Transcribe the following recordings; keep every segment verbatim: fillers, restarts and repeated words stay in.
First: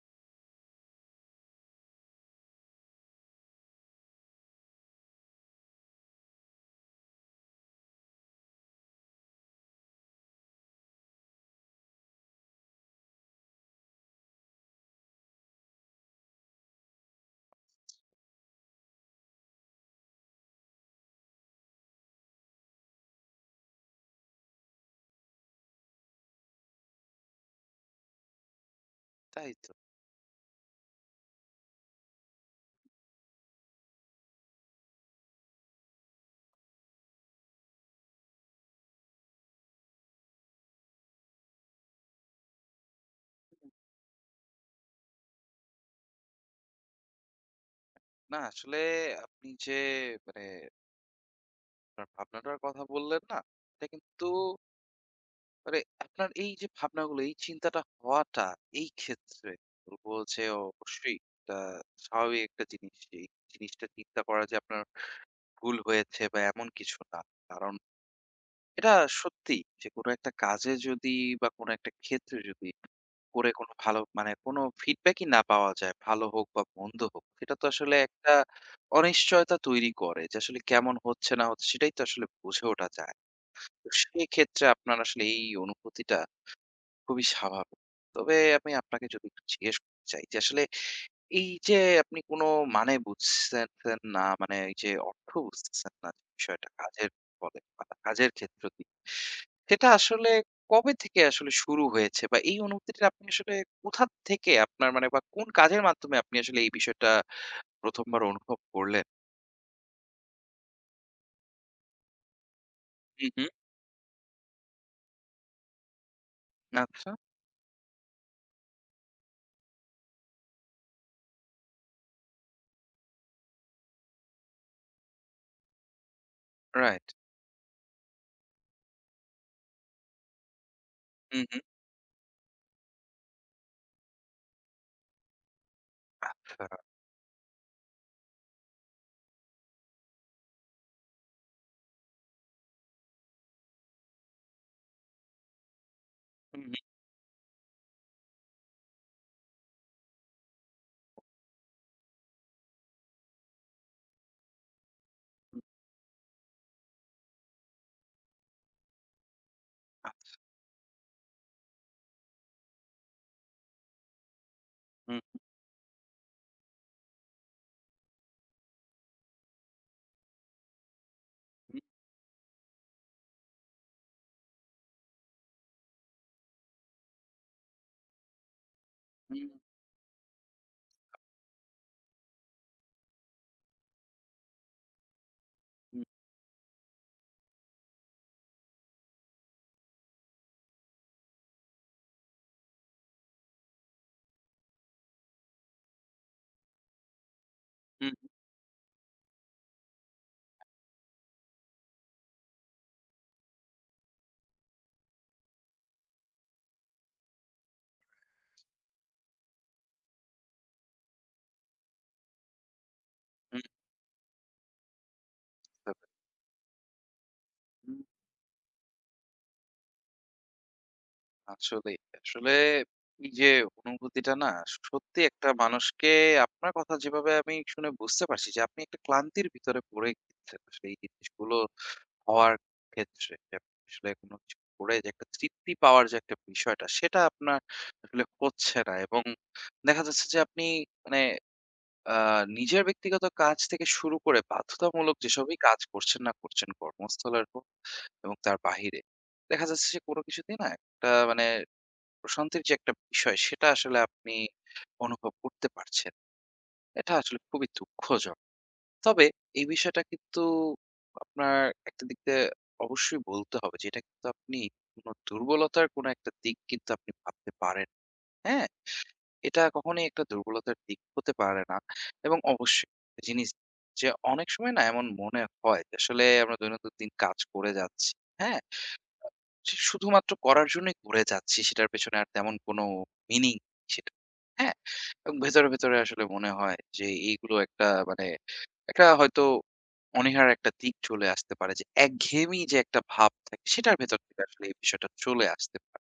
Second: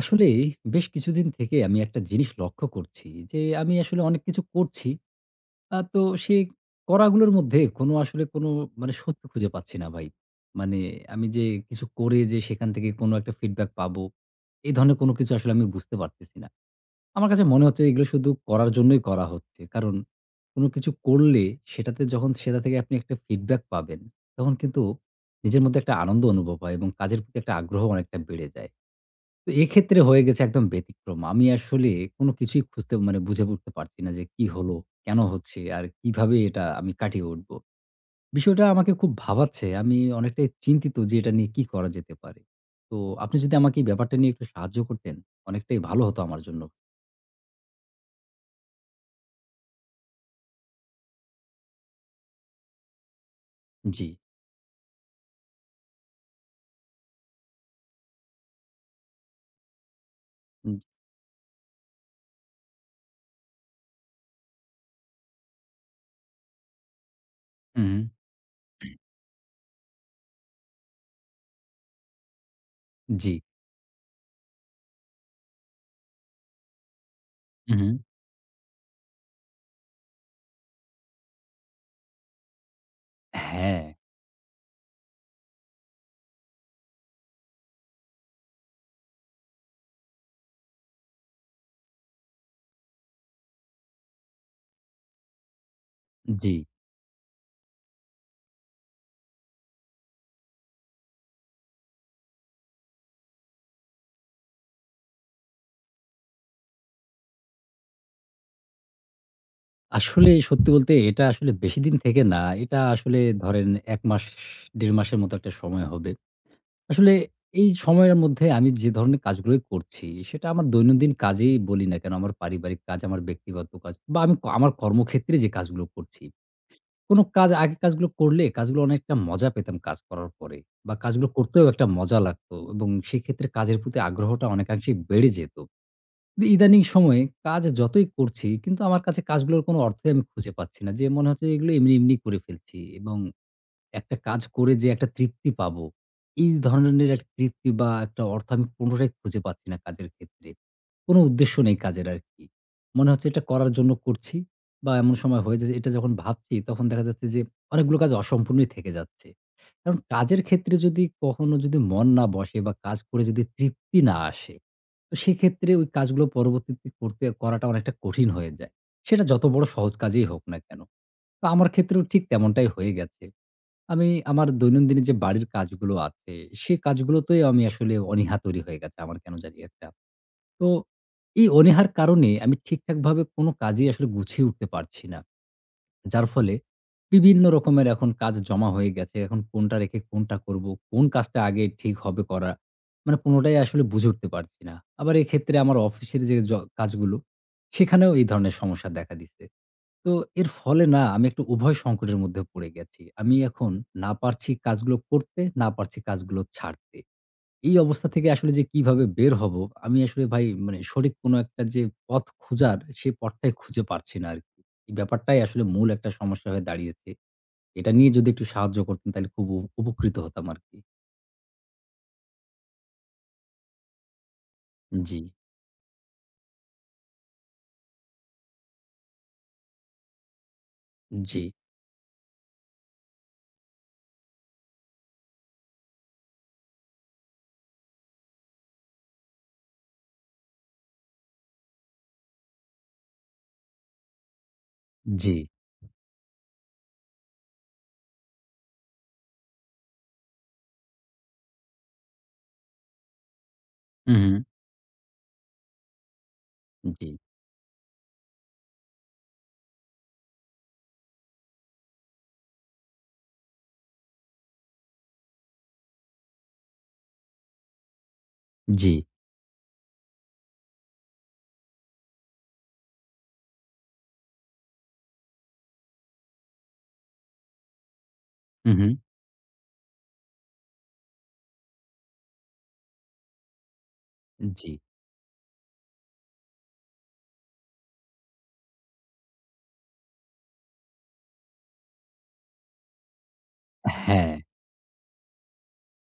আসলে বেশ কিছুদিন থেকে আমি একটা জিনিস লক্ষ্য করছি যে আমি আসলে অনেক কিছু করছি। আ তো সেই করাগুলোর মধ্যে কোনো আসলে কোনো মানে সত্য খুঁজে পাচ্ছি না ভাই। মানে আমি যে কিছু করে যে সেখান থেকে কোনো একটা ফিডব্যাক পাবো, এই ধরনের কোনো কিছু আসলে আমি বুঝতে পারতেছি না। আমার কাছে মনে হচ্ছে এগুলো শুধু করার জন্যই করা হচ্ছে। কারণ কোনো কিছু করলে সেটাতে যখন সেটা থেকে আপনি একটা ফিডব্যাক পাবেন, তখন কিন্তু নিজের মধ্যে একটা আনন্দ অনুভব হয় এবং কাজের প্রতি একটা আগ্রহ অনেকটা বেড়ে যায়। তাই তো তো। এক্ষেত্রে হয়ে গেছে একদম ব্যতিক্রম। আমি আসলে কোনো কিছুই খুঁজতে মানে বুঝে উঠতে পারছি না যে কি হলো? কেন হচ্ছে? আর কিভাবে এটা আমি কাটিয়ে উঠবো? বিষয়টা আমাকে খুব ভাবাচ্ছে। আমি অনেকটাই চিন্তিত যে এটা নিয়ে কি করা যেতে পারে? তো আপনি যদি আমাকে এই ব্যাপারটা নিয়ে একটু সাহায্য করতেন, অনেকটাই ভালো হতো আমার জন্য। না আসলে আপনি যে মানে আপনার ভাবনাটার কথা বললেন না? এটা জি। কিন্তু মানে আপনার এই যে ভাবনাগুলো, এই চিন্তাটা হওয়াটা এই ক্ষেত্রে বলব যে উ অবশ্যই এটা স্বাভাবিক একটা জিনিস। এই জিনিসটা চিন্তা করা যে আপনার ভুল হয়েছে বা এমন কিছু না। কারণ হুম, এটা সত্যি যে কোনো একটা কাজে যদি বা কোনো একটা ক্ষেত্রে যদি জি। করে কোনো ভালো মানে কোনো ফিডব্যাকই না পাওয়া যায় ভালো হোক বা মন্দ হোক সেটা তো হু, হু। আসলে একটা অনিশ্চয়তা তৈরি করে যে আসলে কেমন হচ্ছে না হচ্ছে সেটাই তো আসলে বুঝে ওঠা যায়। হ্যাঁ, তো সেই ক্ষেত্রে আপনার আসলে এই অনুভূতিটা খুবই স্বাভাবিক। তবে আমি আপনাকে যদি একটু জিজ্ঞেস করতে চাই যে আসলে এই যে আপনি কোনো মানে বুঝতেছেন না, মানে এই যে অর্থ বুঝতেছেন না যে জি। বিষয়টা কাজের ফলে বা কাজের ক্ষেত্র দিয়ে। সেটা আসলে কবে থেকে আসলে শুরু হয়েছে? বা এই অনুভূতিটা আপনি আসলে কোথা থেকে আপনার মানে বা কোন কাজের মাধ্যমে আপনি আসলে এই বিষয়টা প্রথম বার অনুভব করলেন? আসলে সত্যি বলতে এটা আসলে বেশিদিন থেকে না। এটা আসলে হুম, হুম। ধরেন এক মাস দেড় মাসের মতো একটা সময় হবে। আচ্ছা, আসলে এই সময়ের মধ্যে আমি যে ধরনের কাজগুলোই করছি, সেটা আমার দৈনন্দিন কাজেই বলি না কেন, আমার পারিবারিক কাজ, আমার ব্যক্তিগত কাজ বা আমি ক- আমার কর্মক্ষেত্রে যে কাজগুলো করছি। রাইট। কোন কাজ আগে কাজগুলো করলে কাজগুলো অনেকটা মজা পেতাম কাজ করার পরে বা কাজগুলো হুম, হুম। করতেও একটা মজা লাগতো এবং সেক্ষেত্রে কাজের প্রতি আগ্রহটা অনেকাংশেই বেড়ে যেত। কিন্তু আচ্ছা। ইদানিং সময়ে কাজ যতই করছি কিন্তু আমার কাছে কাজগুলোর কোন অর্থই আমি খুঁজে পাচ্ছি না। যে মনে হচ্ছে এগুলো এমনি, এমনি করে ফেলছি এবং একটা কাজ করে যে একটা তৃপ্তি পাবো, এই হুম, হুম, ধরনের একটা তৃপ্তি বা একটা অর্থ আমি পুনরায় খুঁজে পাচ্ছি না কাজের ক্ষেত্রে। কোনো উদ্দেশ্য নেই কাজের আরকি। মনে হচ্ছে এটা করার জন্য করছি বা এমন সময় হয়ে হুম। যায় এটা যখন ভাবছি তখন দেখা যাচ্ছে যে অনেকগুলো কাজ অসম্পূর্ণই থেকে যাচ্ছে। কারণ আচ্ছা। কাজের ক্ষেত্রে যদি কখনো যদি মন না বসে বা কাজ করে যদি তৃপ্তি না আসে, তো হুম, সেক্ষেত্রে ওই কাজগুলো পরবর্তীতে করতে করাটা অনেকটা কঠিন হয়ে যায়। সেটা যত বড় সহজ কাজেই হোক না কেন। তো আমার হুম, ক্ষেত্রেও ঠিক তেমনটাই হয়ে গেছে। আমি আমার দৈনন্দিন যে বাড়ির কাজগুলো আছে, সে কাজগুলোতেই আমি আসলে অনীহা তৈরি হয়ে গেছে আমার কেন হুম, জানি একটা। তো এই অনীহার কারণে আমি ঠিকঠাকভাবে কোনো কাজই আসলে গুছিয়ে উঠতে পারছি না। হুম, যার ফলে বিভিন্ন রকমের এখন কাজ জমা হয়ে গেছে। এখন কোনটা রেখে কোনটা করব, কোন কাজটা আগে ঠিক হবে করা। মানে কোনটাই আসলে বুঝে উঠতে পারছি না। আবার এক্ষেত্রে আমার অফিসের যে জ কাজগুলো, হুম, সেখানেও এই ধরনের সমস্যা দেখা দিচ্ছে। তো এর ফলে না আমি একটু উভয় সংকটের মধ্যে পড়ে গেছি। আমি এখন না পারছি কাজগুলো করতে, না পারছি কাজগুলো ছাড়তে। এই অবস্থা থেকে আসলে যে কিভাবে বের হব, আমি আসলে ভাই মানে সঠিক কোনো একটা যে পথ খোঁজার, সেই হুম, পথটাই হুম, খুঁজে পাচ্ছি না আরকি। এই ব্যাপারটাই আসলে মূল বুঝতে একটা সমস্যা হয়ে দাঁড়িয়েছে। এটা পেরেছি। নিয়ে যদি একটু সাহায্য করতেন তাহলে খুব উপ উপকৃত হতাম আরকি। আসলেই। আসলে এই যে অনুভূতিটা না জি, সত্যি একটা মানুষকে আপনার কথা যেভাবে আমি শুনে বুঝতে পারছি যে আপনি একটা ক্লান্তির ভিতরে পড়ে গিয়েছেন। আসলে এই জি, জিনিসগুলো হওয়ার ক্ষেত্রে যে আপনি আসলে কোনো কিছু করে যে একটা তৃপ্তি পাওয়ার যে একটা বিষয়টা সেটা আপনার আসলে হচ্ছে না এবং দেখা যাচ্ছে যে আপনি মানে আ নিজের ব্যক্তিগত কাজ থেকে শুরু করে বাধ্যতামূলক জি। যেসবই কাজ করছেন না করছেন কর্মস্থলের হোক এবং তার বাহিরে। দেখা যাচ্ছে যে কোনো কিছুতেই না একটা মানে প্রশান্তির যে একটা বিষয় সেটা আসলে হু, হু। আপনি অনুভব করতে পারছেন। জি, এটা আসলে খুবই দুঃখজনক। তবে এই বিষয়টা কিন্তু আপনার একটা দিক দিয়ে অবশ্যই বলতে হবে যে এটা কিন্তু আপনি কোনো দুর্বলতার কোনো একটা দিক কিন্তু আপনি ভাবতে পারেন। হ্যাঁ? জি। এটা কখনোই একটা দুর্বলতার দিক হতে পারে না। এবং অবশ্যই একটা জিনিস যে অনেক সময় না এমন মনে হয় যে আসলে আমরা দৈনন্দিন কাজ করে যাচ্ছি। হ্যাঁ? হু, হু। সে শুধুমাত্র করার জন্যই করে যাচ্ছি সেটার পেছনে আর তেমন কোনো মিনিং সেটা জি। হ্যাঁ? এবং ভেতরে, ভেতরে আসলে মনে হয় যে এইগুলো একটা মানে একটা হয়তো অনীহার একটা দিক চলে আসতে পারে যে একঘেয়েমি যে একটা ভাব থাকে সেটার ভেতর হ্যাঁ। থেকে আসলে এই বিষয়টা চলে আসতে পারে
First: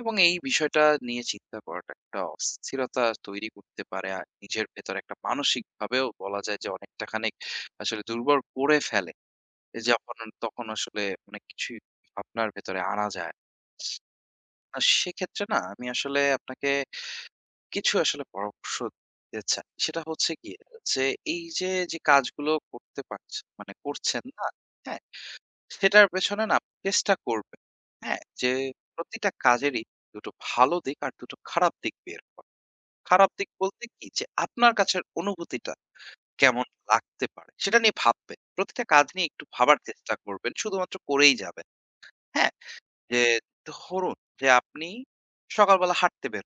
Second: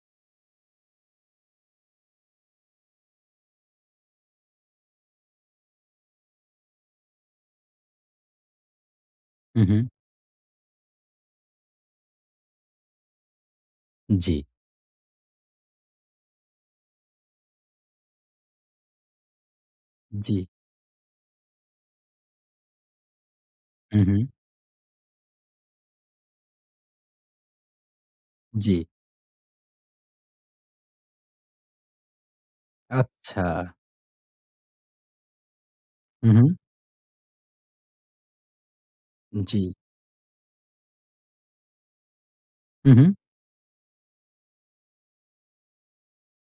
এবং এই বিষয়টা নিয়ে চিন্তা করাটা একটা অস্থিরতা তৈরি করতে পারে আর নিজের ভেতর একটা মানসিকভাবেও বলা যায় যে অনেকটা খানিক আসলে দুর্বল করে ফেলে। হু, হু। যখন তখন আসলে অনেক কিছুই আপনার ভেতরে আনা যায় না। জি, আ সেক্ষেত্রে না আমি আসলে আপনাকে কিছু আসলে পরামর্শ দিতে চাই। সেটা হচ্ছে জি। গিয়ে যে, এই যে, যে, কাজগুলো করতে পারছেন মানে হু, হু। করছেন না, হ্যাঁ? সেটার পেছনে না আপনি চেষ্টা করবেন। হ্যাঁ? যে, জি। প্রতিটা কাজেরই দুটো ভালো দিক আর দুটো খারাপ দিক বের করা। খারাপ আচ্ছা। দিক বলতে কি? যে, আপনার কাছের অনুভূতিটা হু, হু। কেমন লাগতে পারে সেটা নিয়ে ভাববেন। প্রতিটা কাজ নিয়ে একটু জি। ভাবার চেষ্টা করবেন। শুধুমাত্র করেই যাবেন। হ্যাঁ? হু, হু, যে, ধরুন যে, আপনি সকালবেলা হাঁটতে বের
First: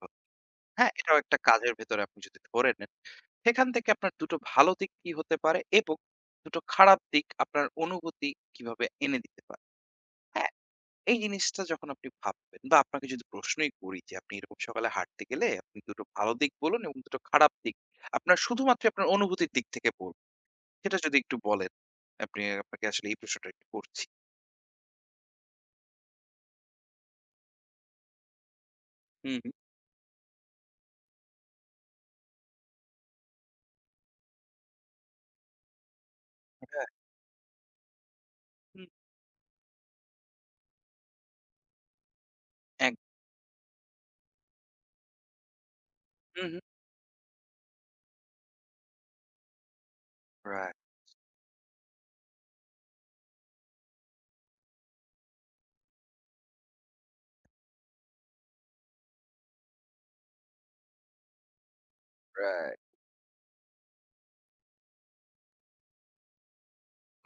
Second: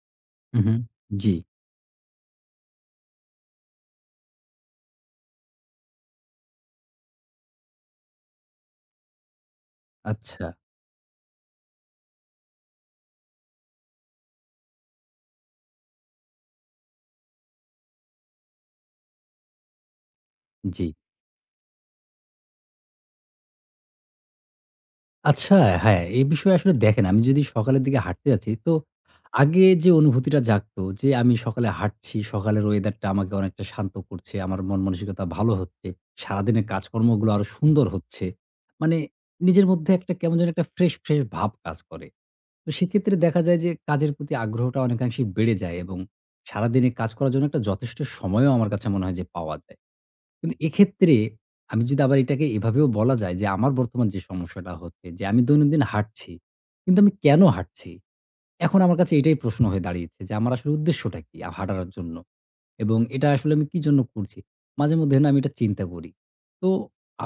হু, হু। হ্যাঁ, এটাও জি। একটা কাজের ভেতরে আপনি যদি ধরে নেন, সেখান থেকে আপনার দুটো টো ভালো দিক কি হতে পারে এবং দুটো টো খারাপ দিক আপনার অনুভূতি কিভাবে এনে দিতে পারে। আচ্ছা, হ্যাঁ, এই জিনিসটা যখন আপনি ভাববেন বা আপনাকে যদি প্রশ্নই করি যে আপনি এরকম সকালে হাঁটতে গেলে আপনি দুটো টো ভালো দিক বলুন এবং দুটো টো খারাপ দিক। আপনার শুধুমাত্র আপনার অনুভূতির দিক থেকে বলুন। জি। সেটা যদি একটু বলেন। আপনি আপনাকে আসলে এই প্রশ্নটা একটু করছি। আচ্ছা, হ্যাঁ, এই বিষয়ে আসলে দেখেন আমি যদি সকালের দিকে হাঁটতে যাচ্ছি তো হুম, হুম। আগে যে অনুভূতিটা জাগতো যে আমি সকালে হাঁটছি, সকালের ওয়েদারটা আমাকে অনেকটা শান্ত করছে। আমার মন মানসিকতা ভালো হচ্ছে। সারাদিনের রাইট, কাজকর্মগুলো আরো সুন্দর হচ্ছে। হুম, মানে নিজের মধ্যে একটা কেমন যেন একটা ফ্রেশ, ফ্রেশ ভাব কাজ করে। তো এক সেক্ষেত্রে দেখা যায় যে কাজের প্রতি আগ্রহটা অনেকাংশেই বেড়ে যায় এবং হুম, হুম। সারাদিনে কাজ করার জন্য একটা যথেষ্ট সময়ও আমার কাছে মনে হয় যে পাওয়া যায়। কিন্তু রাইট, এক্ষেত্রে আমি যদি আবার এটাকে এভাবেও বলা যায় যে আমার বর্তমান যে সমস্যাটা হচ্ছে যে আমি দৈনন্দিন হাঁটছি। কিন্তু আমি কেন হাঁটছি? এখন আমার কাছে এটাই প্রশ্ন হয়ে দাঁড়িয়েছে যে আমার আসলে উদ্দেশ্যটা কি আ হাঁটার জন্য? রাইট এবং এটা আসলে আমি কি জন্য করছি? মাঝেমধ্যে না আমি এটা চিন্তা করি। তো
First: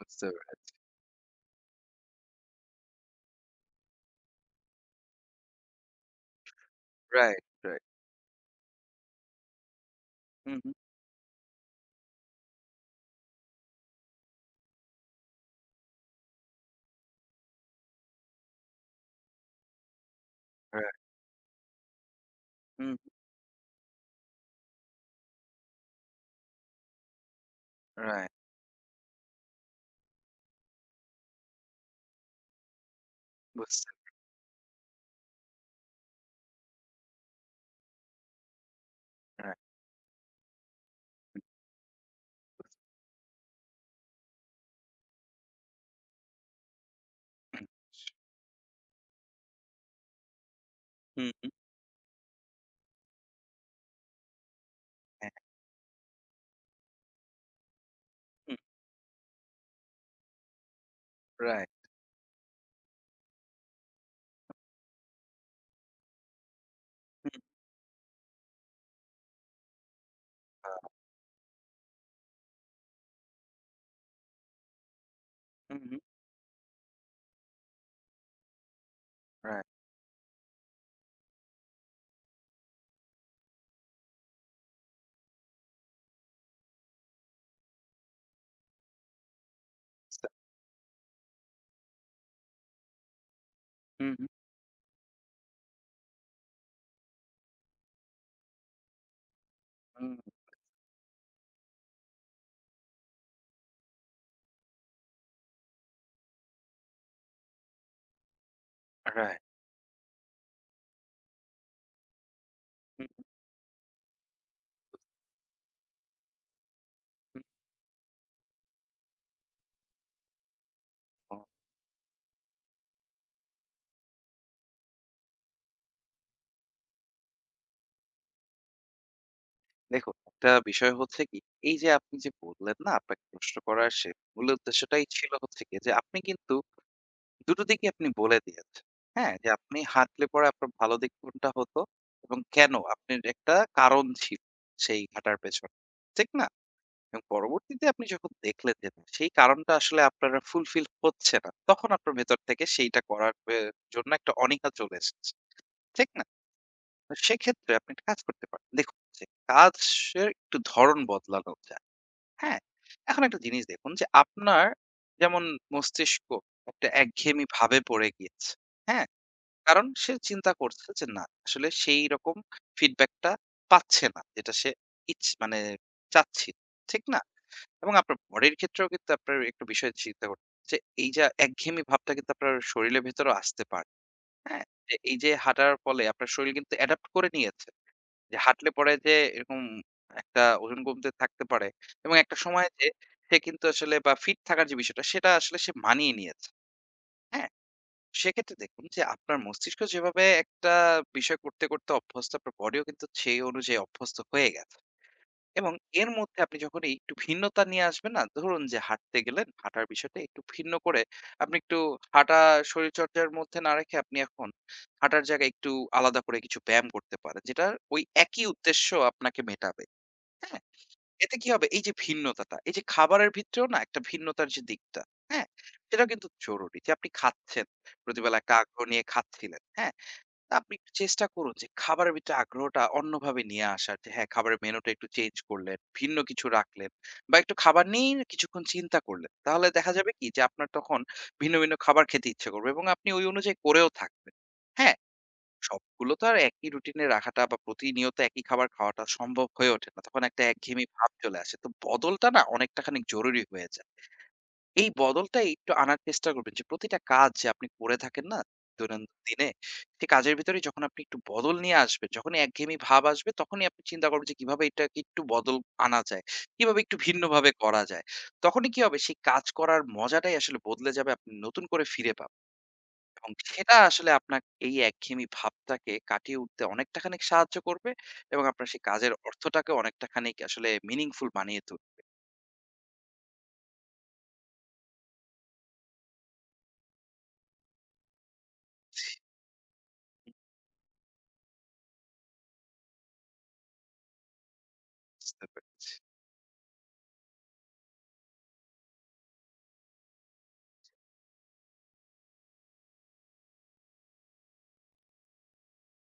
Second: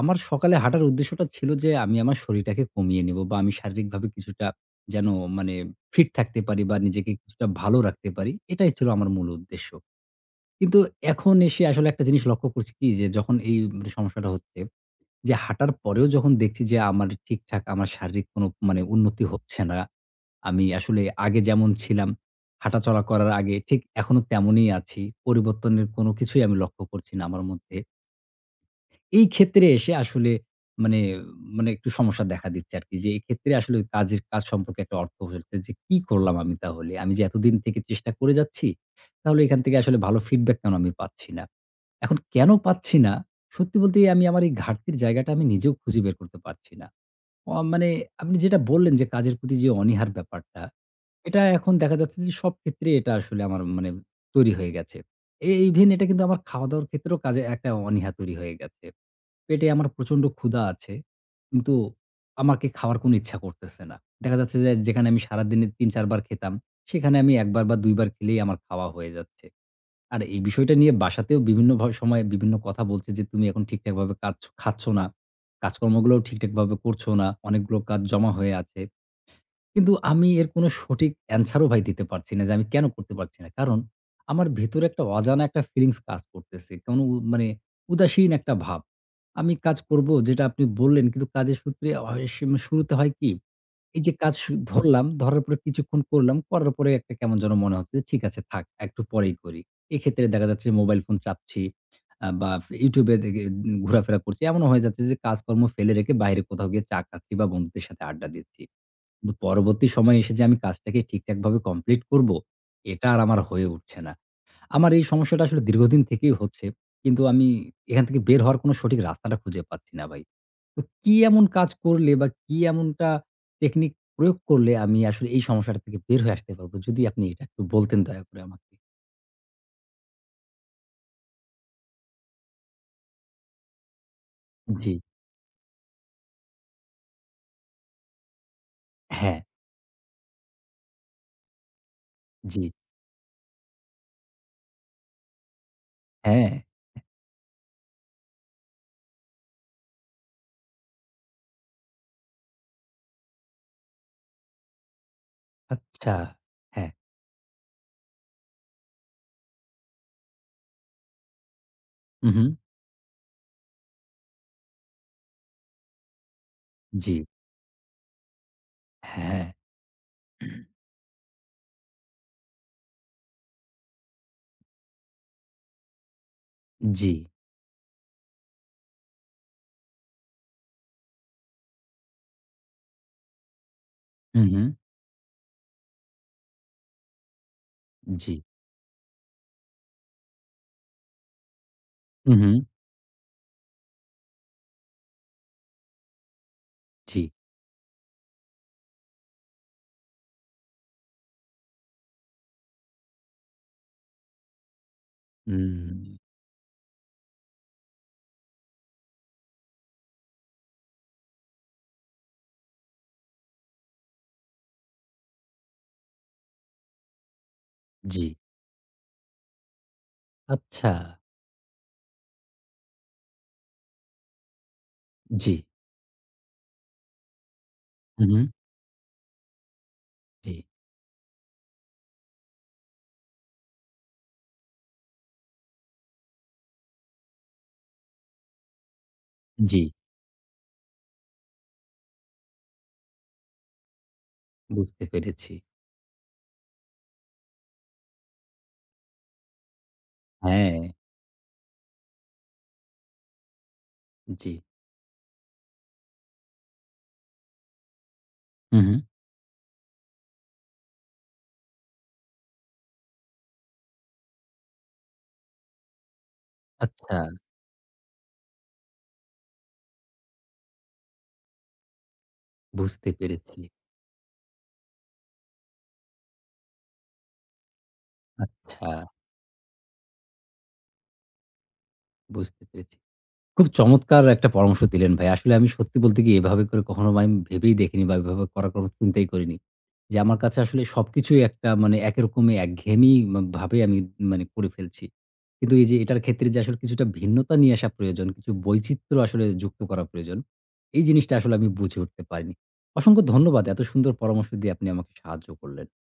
আমার সকালে পেরেছি। হাঁটার উদ্দেশ্যটা ছিল যে আমি আমার শরীরটাকে কমিয়ে নেব বা আমি শারীরিকভাবে কিছুটা যেন মানে ফিট থাকতে পারি বা নিজেকে রাইট, কিছুটা ভালো রাইট। রাখতে পারি। এটাই ছিল আমার মূল উদ্দেশ্য। হুম, হুম। কিন্তু এখন এসে আসলে একটা জিনিস লক্ষ্য করছি কি যে যখন এই মানে সমস্যাটা হচ্ছে যে হাঁটার পরেও যখন দেখছি যে আমার ঠিকঠাক আমার শারীরিক কোনো মানে উন্নতি হচ্ছে না। আমি রাইট, আসলে আগে যেমন ছিলাম হুম, হাঁটাচলা হুম। করার আগে ঠিক এখনো তেমনই আছি। পরিবর্তনের কোনো কিছুই আমি লক্ষ্য করছি না আমার মধ্যে। রাইট। এই ক্ষেত্রে এসে আসলে মানে, মানে একটু সমস্যা দেখা দিচ্ছে আরকি। যে এক্ষেত্রে বুঝ আসলে ওই কাজের কাজ সম্পর্কে একটা অর্থ হচ্ছে যে কি করলাম আমি তাহলে? আমি যে এতদিন থেকে চেষ্টা করে যাচ্ছি, তাহলে Right. এখান থেকে আসলে ভালো ফিডব্যাক কেন আমি পাচ্ছি না? এখন কেন পাচ্ছি না? সত্যি বলতে আমি আমার এই ঘাটতির জায়গাটা আমি নিজেও খুঁজে বের করতে পারছি না। অ মানে আপনি যেটা বললেন যে কাজের প্রতি যে অনীহার ব্যাপারটা, হুম, এটা হুম, এখন দেখা যাচ্ছে যে সব ক্ষেত্রেই এটা আসলে আমার মানে তৈরি হয়ে গেছে। হ্যাঁ, এ ইভেন এটা কিন্তু আমার খাওয়া-দাওয়ার ক্ষেত্রেও কাজে একটা অনীহা তৈরি হয়ে হুম, গেছে। পেটে আমার প্রচন্ড ক্ষুধা আছে। right. কিন্তু আমাকে খাওয়ার কোনো ইচ্ছা করতেছে না। দেখা যাচ্ছে যে যেখানে আমি সারাদিনে তিন চার বার খেতাম, সেখানে আমি হুম, এক বার বা দুই বার খেলেই আমার খাওয়া হয়ে যাচ্ছে। আর এই আ বিষয়টা নিয়ে বাসাতেও বিভিন্ন ভ সময়ে বিভিন্ন কথা বলছে যে, "তুমি এখন ঠিকঠাকভাবে কাজ খাচ্ছ না। হুম, হুম, কাজকর্মগুলোও ঠিকঠাকভাবে করছো না। অনেকগুলো কাজ জমা হয়ে আছে।" right. কিন্তু আমি এর কোনো সঠিক অ্যান্সারও ভাই দিতে পারছি না যে আমি কেন করতে পারছি না। কারণ আমার ভেতরে একটা অজানা একটা ফিলিংস কাজ করতেছে। কোনো উ মানে উদাসীন একটা ভাব। আমি কাজ করব So যেটা আপনি বললেন কিন্তু কাজের সূত্রে হয় সেম শুরুতে হয় কি? এই যে হুম, হুম, কাজ সু ধরলাম, ধরার পরে কিছুক্ষণ করলাম, করার পরে একটা কেমন যেন মনে হচ্ছে যে ঠিক আছে থাক একটু পরেই করি। হুম, এক্ষেত্রে দেখা যাচ্ছে মোবাইল ফোন চাপছি আ বা YouTube এ দেখে উম ঘোরাফেরা করছি। এমনও হয়ে যাচ্ছে যে কাজকর্ম ফেলে রেখে বাইরে কোথাও গিয়ে চা খাচ্ছি বা বন্ধুদের সাথে আড্ডা দিচ্ছি। কিন্তু right. পরবর্তী সময়ে এসে যে আমি কাজটাকে ঠিকঠাকভাবে কমপ্লিট করব, এটা হুম, আর আমার হয়ে উঠছে না। আমার এই সমস্যাটা আসলে দীর্ঘদিন থেকেই হচ্ছে। কিন্তু হুম। আমি এখান থেকে বের হওয়ার কোনো সঠিক রাস্তাটা খুঁজে পাচ্ছি না ভাই। তো কি ও এমন কাজ করলে বা কি এমনটা টেকনিক প্রয়োগ করলে আমি আসলে এই সমস্যাটা থেকে বের হয়ে আসতে পারবো? যদি আপনি এটা একটু বলতেন দয়া করে আমাকে। দেখুন, একটা বিষয় হচ্ছে কি, এই যে আপনি যে বললেন না, আপনাকে প্রশ্ন করার সে মূল জি। উদ্দেশ্যটাই ছিল হচ্ছে গিয়ে যে আপনি কিন্তু দুটো দিকই আপনি বলে দিয়েছেন। হ্যাঁ? হ্যাঁ, যে আপনি হাঁটলে পরে আপনার ভালো দিক কোনটা হতো এবং জি, কেন? আপনার একটা কারণ ছিল সেই হাঁটার পেছনে। ঠিক না? হ্যাঁ। এবং পরবর্তীতে আপনি যখন দেখলেন যে না, সেই কারণটা আসলে আপনার ফুলফিল হচ্ছে না, তখন আপনার ভেতর থেকে সেইটা করার এ জন্য একটা অনীহা চলে এসেছে। ঠিক আচ্ছা। না? হ্যাঁ। তো সেক্ষেত্রে আপনি একটা কাজ করতে পারেন। দেখুন যে কাজের একটু ধরন বদলানো যায়। হু, হু। হ্যাঁ? এখন একটা জিনিস দেখুন যে আপনার যেমন মস্তিষ্ক একটা জি, একঘেয়েমি ভাবে পড়ে গিয়েছে। হ্যাঁ? হ্যাঁ। কারণ সে চিন্তা করছে যে না, আসলে সেই রকম ফিডব্যাকটা পাচ্ছে না। যেটা সে ইচ মানে চাচ্ছিল। ঠিক জি। না? এবং আপনার বডির ক্ষেত্রেও কিন্তু আপনার একটু বিষয় চিন্তা করতে হবে যে এই যে একঘেয়েমি ভাবটা কিন্তু আপনার শরীরের ভেতরেও আসতে পারে। হু, হু। হ্যাঁ? যে এই যে হাঁটার ফলে আপনার শরীর কিন্তু অ্যাডাপ্ট করে নিয়েছে। জি। যে হাঁটলে পরে যে এরকম একটা ওজন কমতে থাকতে পারে এবং হু, একটা হু। সময় যে সে কিন্তু আসলে বা ফিট থাকার যে বিষয়টা সেটা আসলে সে মানিয়ে নিয়েছে। জি। হ্যাঁ? সেক্ষেত্রে দেখুন যে আপনার মস্তিষ্ক যেভাবে একটা বিষয় করতে করতে অভ্যস্ত আপনার বডিও কিন্তু সেই অনুযায়ী অভ্যস্ত হয়ে গেছে এবং হুম। এর মধ্যে আপনি যখন এই একটু ভিন্নতা নিয়ে আসবেন না ধরুন যে হাঁটতে গেলেন হাঁটার বিষয়টা একটু ভিন্ন করে আপনি একটু হাঁটা শরীরচর্চার মধ্যে না রেখে আপনি এখন হাঁটার জায়গায় একটু আলাদা করে কিছু ব্যায়াম করতে পারেন যেটা ওই জি। একই উদ্দেশ্য আপনাকে মেটাবে হ্যাঁ আচ্ছা। এতে কি হবে? এই যে ভিন্নতাটা, এই যে খাবারের ভিতরেও না একটা ভিন্নতার যে দিকটা, হ্যাঁ? জি। সেটা কিন্তু জরুরি যে আপনি খাচ্ছেন। হু, হু। প্রতিবেলা একটা আগ্রহ নিয়ে খাচ্ছিলেন, হ্যাঁ? জি, তা আপনি একটু চেষ্টা করুন যে খাবারের ভিতরে আগ্রহটা অন্যভাবে নিয়ে আসার। যে হ্যাঁ, খাবারের মেনুটা একটু চেঞ্জ করলেন, ভিন্ন কিছু রাখলেন বা একটু খাবার নিয়েই কিছুক্ষণ চিন্তা করলেন। তাহলে জি। দেখা যাবে কি যে আপনার তখন ভিন্ন, ভিন্ন খাবার খেতে ইচ্ছে করবে এবং আপনি ওই অনুযায়ী করেও থাকবেন। হ্যাঁ? বুঝতে পেরেছি। সবগুলো তো আর একই রুটিনে রাখাটা বা প্রতিনিয়ত একই খাবার খাওয়াটা সম্ভব হয়ে ওঠে না। তখন একটা হ্যাঁ, একঘেয়েমি ভাব চলে আসে। তো বদলটা না অনেকটা খানিক জরুরি হয়ে যায়। জি। এই বদলটা একটু আনার চেষ্টা করবেন যে প্রতিটা কাজ যে আপনি করে থাকেন না হু, হু। দৈনন্দিন দিনে, সেই কাজের ভিতরে যখন আপনি একটু বদল নিয়ে আসবেন, যখনই একঘেয়েমি ভাব আসবে তখনই আপনি চিন্তা করবেন যে কিভাবে এটাকে একটু বদল আনা যায়, কিভাবে একটু আচ্ছা, ভিন্নভাবে করা যায়। তখনই কি হবে সেই কাজ করার মজাটাই আসলে বদলে যাবে, আপনি নতুন করে ফিরে পাবেন। বুঝতে এবং পেরেছি। সেটা আসলে আপনার এই একঘেয়েমি ভাবটাকে কাটিয়ে উঠতে অনেকটা খানিক সাহায্য করবে এবং আপনার সেই আচ্ছা, কাজের অর্থটাকে অনেকটা খানিক আসলে মিনিংফুল বানিয়ে বুঝতে পেরেছি। খুব চমৎকার একটা পরামর্শ দিলেন ভাই। আসলে আমি সত্যি বলতে কি এভাবে করে কখনো আমি ভেবেই দেখিনি বা এভাবে করার কোনো চিন্তাই করিনি। যে আমার কাছে আসলে সবকিছুই একটা মানে একরকমই একঘেয়েমি মা ভাবে আমি মানে করে ফেলছি। কিন্তু তুলতে এই যে এটার ক্ষেত্রে যে আসলে কিছুটা ভিন্নতা নিয়ে আসা প্রয়োজন, কিছু বৈচিত্র্য আসলে যুক্ত করা প্রয়োজন। এই জিনিসটা আসলে আমি বুঝে উঠতে পারিনি। অসংখ্য ধন্যবাদ এত সুন্দর পরামর্শ দিয়ে আপনি আমাকে সাহায্য করলেন।